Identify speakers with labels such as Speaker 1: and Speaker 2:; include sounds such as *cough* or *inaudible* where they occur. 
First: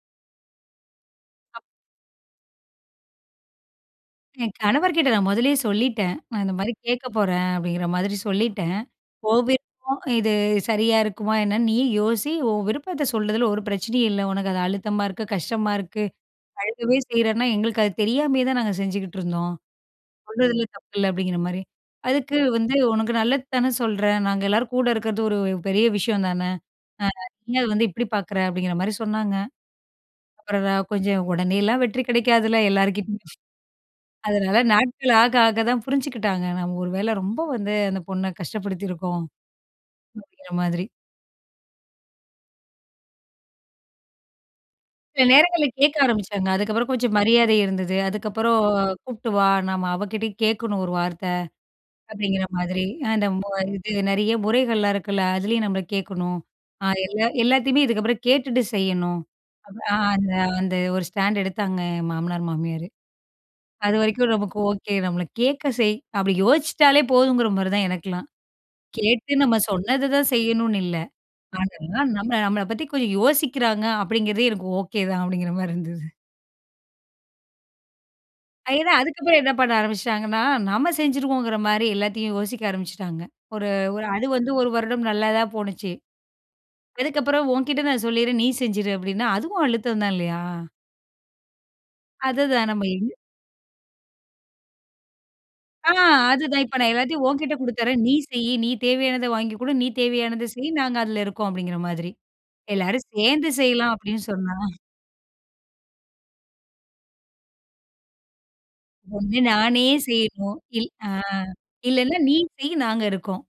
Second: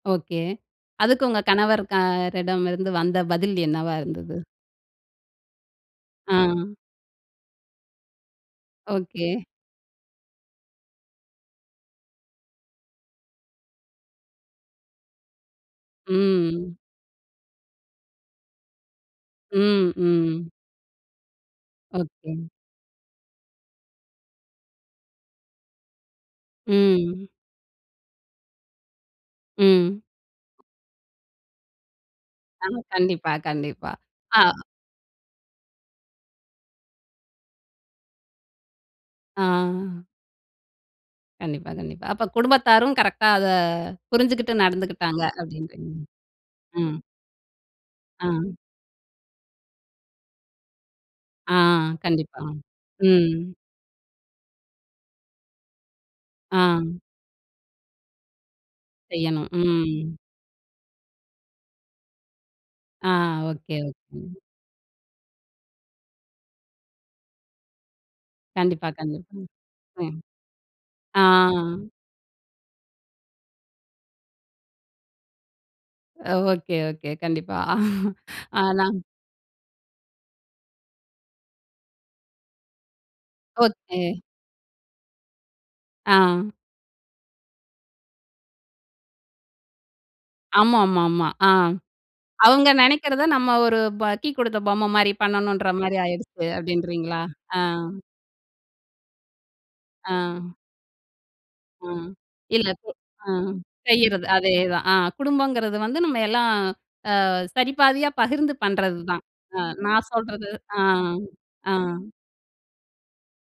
Speaker 1: Okay. அதுக்கு உங்க கணவர் கரடமிருந்து வந்த பதில் என்னவா இருந்தது?
Speaker 2: என் கணவர்க்கிட்ட நான் மொதல்லயே சொல்லிட்டேன். நான் இந்த மாரி
Speaker 1: ஆ.
Speaker 2: கேட்க போறேன் அப்படிங்கிற மாதிரி சொல்லிட்டேன்.
Speaker 1: ஒகே.
Speaker 2: ஓன் விருப்பம். இது சரியா இருக்குமா என்னன்னு, நீயே யோசி. ஓவ்விருப்பத்த சொல்றதில, ஒரு பிரச்சனையும் இல்ல. ஒனக்கு அது அழுத்தமா இருக்கு, கஷ்டமா இருக்கு.
Speaker 1: ம்.
Speaker 2: அழுகவே செய்றேன்னா, எங்களுக்கு அது தெரியாமயே தான், நாங்க செஞ்சுட்டுருந்தோம்.
Speaker 1: ம், ம்.
Speaker 2: சொல்றதுல தப்பில்ல, அப்படிங்கிற மாரி.
Speaker 1: ஒகே.
Speaker 2: அதுக்கு வந்து, உனக்கு நல்லது தானே சொல்றேன். நாங்க எல்லாரும் கூட இருக்குறது ஒரு பெரிய விஷயம் தான. ஆ,
Speaker 1: ம்.
Speaker 2: நீ ஏன் அத வந்து, இப்டி பார்க்குற அப்படிங்கிற மாரி சொன்னாங்க.
Speaker 1: ம்.
Speaker 2: அப்புறோம், கொஞ்சம் ஒடனேலாம் வெற்றி கிடைக்காதுல்ல,
Speaker 1: ஆமா
Speaker 2: எல்லார்கிட்டயும்.
Speaker 1: கண்டிப்பா கண்டிப்பா. ஆ.
Speaker 2: அதனால, நாட்கள் ஆக ஆக தான் புரிஞ்சுக்கிட்டாங்க. நம்ம ஒரு வேளை ரொம்ப வந்து, அந்த பொண்ண கஷ்டப்படுத்தியிருக்கோம்.
Speaker 1: ஆ.
Speaker 2: அப்படிங்கிற மாதிரி.
Speaker 1: கண்டிப்பா, கண்டிப்பா. அப்ப குடும்பத்தாரும் கரெக்ட்டா அத, புரிஞ்சுகிட்டு நடந்துக்கிட்டாங்க.
Speaker 2: சில நேரங்களிள்ல,
Speaker 1: அப்படின்றீங்க.
Speaker 2: கேட்க ஆரம்பிச்ட்டாங்க. அதுக்கப்புறோம்
Speaker 1: ம்.
Speaker 2: கொஞ்சம் மரியாதை இருந்தது.
Speaker 1: ஆ.
Speaker 2: அதுக்கப்புறோம் கூப்ட்டு வா, நாம அவகிட்டயும் கேட்கணும் ஒரு வார்த்த.
Speaker 1: ஆ. கண்டிப்பா,
Speaker 2: அப்படிங்கிற மாதிரி. அ அந்த,
Speaker 1: ம்.
Speaker 2: இது நெறைய முறைகள்லாம் இருக்குல்ல. அதுலயும் நம்ம கேட்கணும்.
Speaker 1: ஆ.
Speaker 2: ஆ, எல்லா எல்லாத்தையுமே இதுக்கப்புறம் கேட்டுட்டு செய்யணும்.
Speaker 1: செய்யணும்.
Speaker 2: ஆ,
Speaker 1: ம்.
Speaker 2: அந்த, அந்த ஒரு ஸ்டாண்ட் எடுத்தாங்க என் மாமனார் மாமியாரு.
Speaker 1: ஆ. ஓகே,
Speaker 2: அது வரைக்கும்
Speaker 1: ஓகே.
Speaker 2: நமக்கு ஓகே. நம்மள கேட்க செய் அப்டி யோசிச்சுட்டாலே போதுங்கிற மாதிரி தான் எனக்கெலாம்.
Speaker 1: கண்டிப்பா,
Speaker 2: கேட்டு
Speaker 1: கண்டிப்பா.
Speaker 2: நம்ம சொன்னது
Speaker 1: ம்.
Speaker 2: தான் செய்யணுனு இல்ல.
Speaker 1: ஆ.
Speaker 2: ஆனாலும், நம்மள, நம்மள பத்தி கொஞ்சோம் யோசிக்கிறாங்க அப்படிங்கிறதே எனக்கு ஓகே தான் *chuckles* அப்படிங்கிற மாதிரி இருந்தது.
Speaker 1: ஒகே ஒகே கண்டிப்பா. *chuckles* அ நா
Speaker 2: ஏன்னா, அதுக்கப்புறம் என்ன பண்ண ஆரம்பிச்சுட்டாங்கன்னா! நம்ம செஞ்சுருக்கோங்கிற மாரி, எல்லாத்தையும் யோசிக்க ஆரம்பிச்சுட்டாங்க. ஒரு
Speaker 1: ஓகே.
Speaker 2: ஒரு அது வந்து, 1 வருடம் நல்லதான் போனுச்சு.
Speaker 1: ஆ.
Speaker 2: அதுக்கு அப்புறம், உன்கிட்ட நான் சொல்லிடுறேன். நீ செஞ்சுடு அப்படினா அதுவும் அழுத்தம் தான் இல்லையா.
Speaker 1: ஆமாமாமா ஆ.
Speaker 2: அதுதான்
Speaker 1: அவங்க
Speaker 2: நம்ம எங்க
Speaker 1: நெனைக்கிறத, நம்ம ஒரு, ப கீ கொடுத்த பொம்மை மாரி, பண்ணணுன்ற
Speaker 2: ஆ
Speaker 1: மாரி ஆயிருச்சு,
Speaker 2: அதுதான். இப்போ நான்
Speaker 1: அப்படின்றீங்களா?
Speaker 2: எல்லாத்தையும் ஓங்கிட்ட
Speaker 1: ஆ.
Speaker 2: கொடுத்துறேன். நீ செய்யி. நீ தேவையானத வாங்கிக் கொடு. நீ தேவையானத
Speaker 1: ஆ.
Speaker 2: செய். நாங்க அதில இருக்கோம் அப்படிங்கிற
Speaker 1: ஆ.
Speaker 2: மாதிரி.
Speaker 1: இல்ல இப்
Speaker 2: எல்லாரும்
Speaker 1: ஆ.
Speaker 2: சேந்து செய்யலாம் அப்படின்னு
Speaker 1: செய்யிறது
Speaker 2: சொன்னா.
Speaker 1: அதேதான். ஆ, குடும்பங்கிறது வந்து நம்ம எல்லாம். ஆ, சரி பாதியா பகிர்ந்து பண்ணுறது தான்.
Speaker 2: ஒண்ணு,
Speaker 1: ஆ,
Speaker 2: நானே
Speaker 1: நான் சொல்றது.
Speaker 2: செய்யணும்.
Speaker 1: ஆ.
Speaker 2: இல். ஆ.
Speaker 1: ஆ.
Speaker 2: இல்லைன்னா நீ செய். நாங்க இருக்கோம்.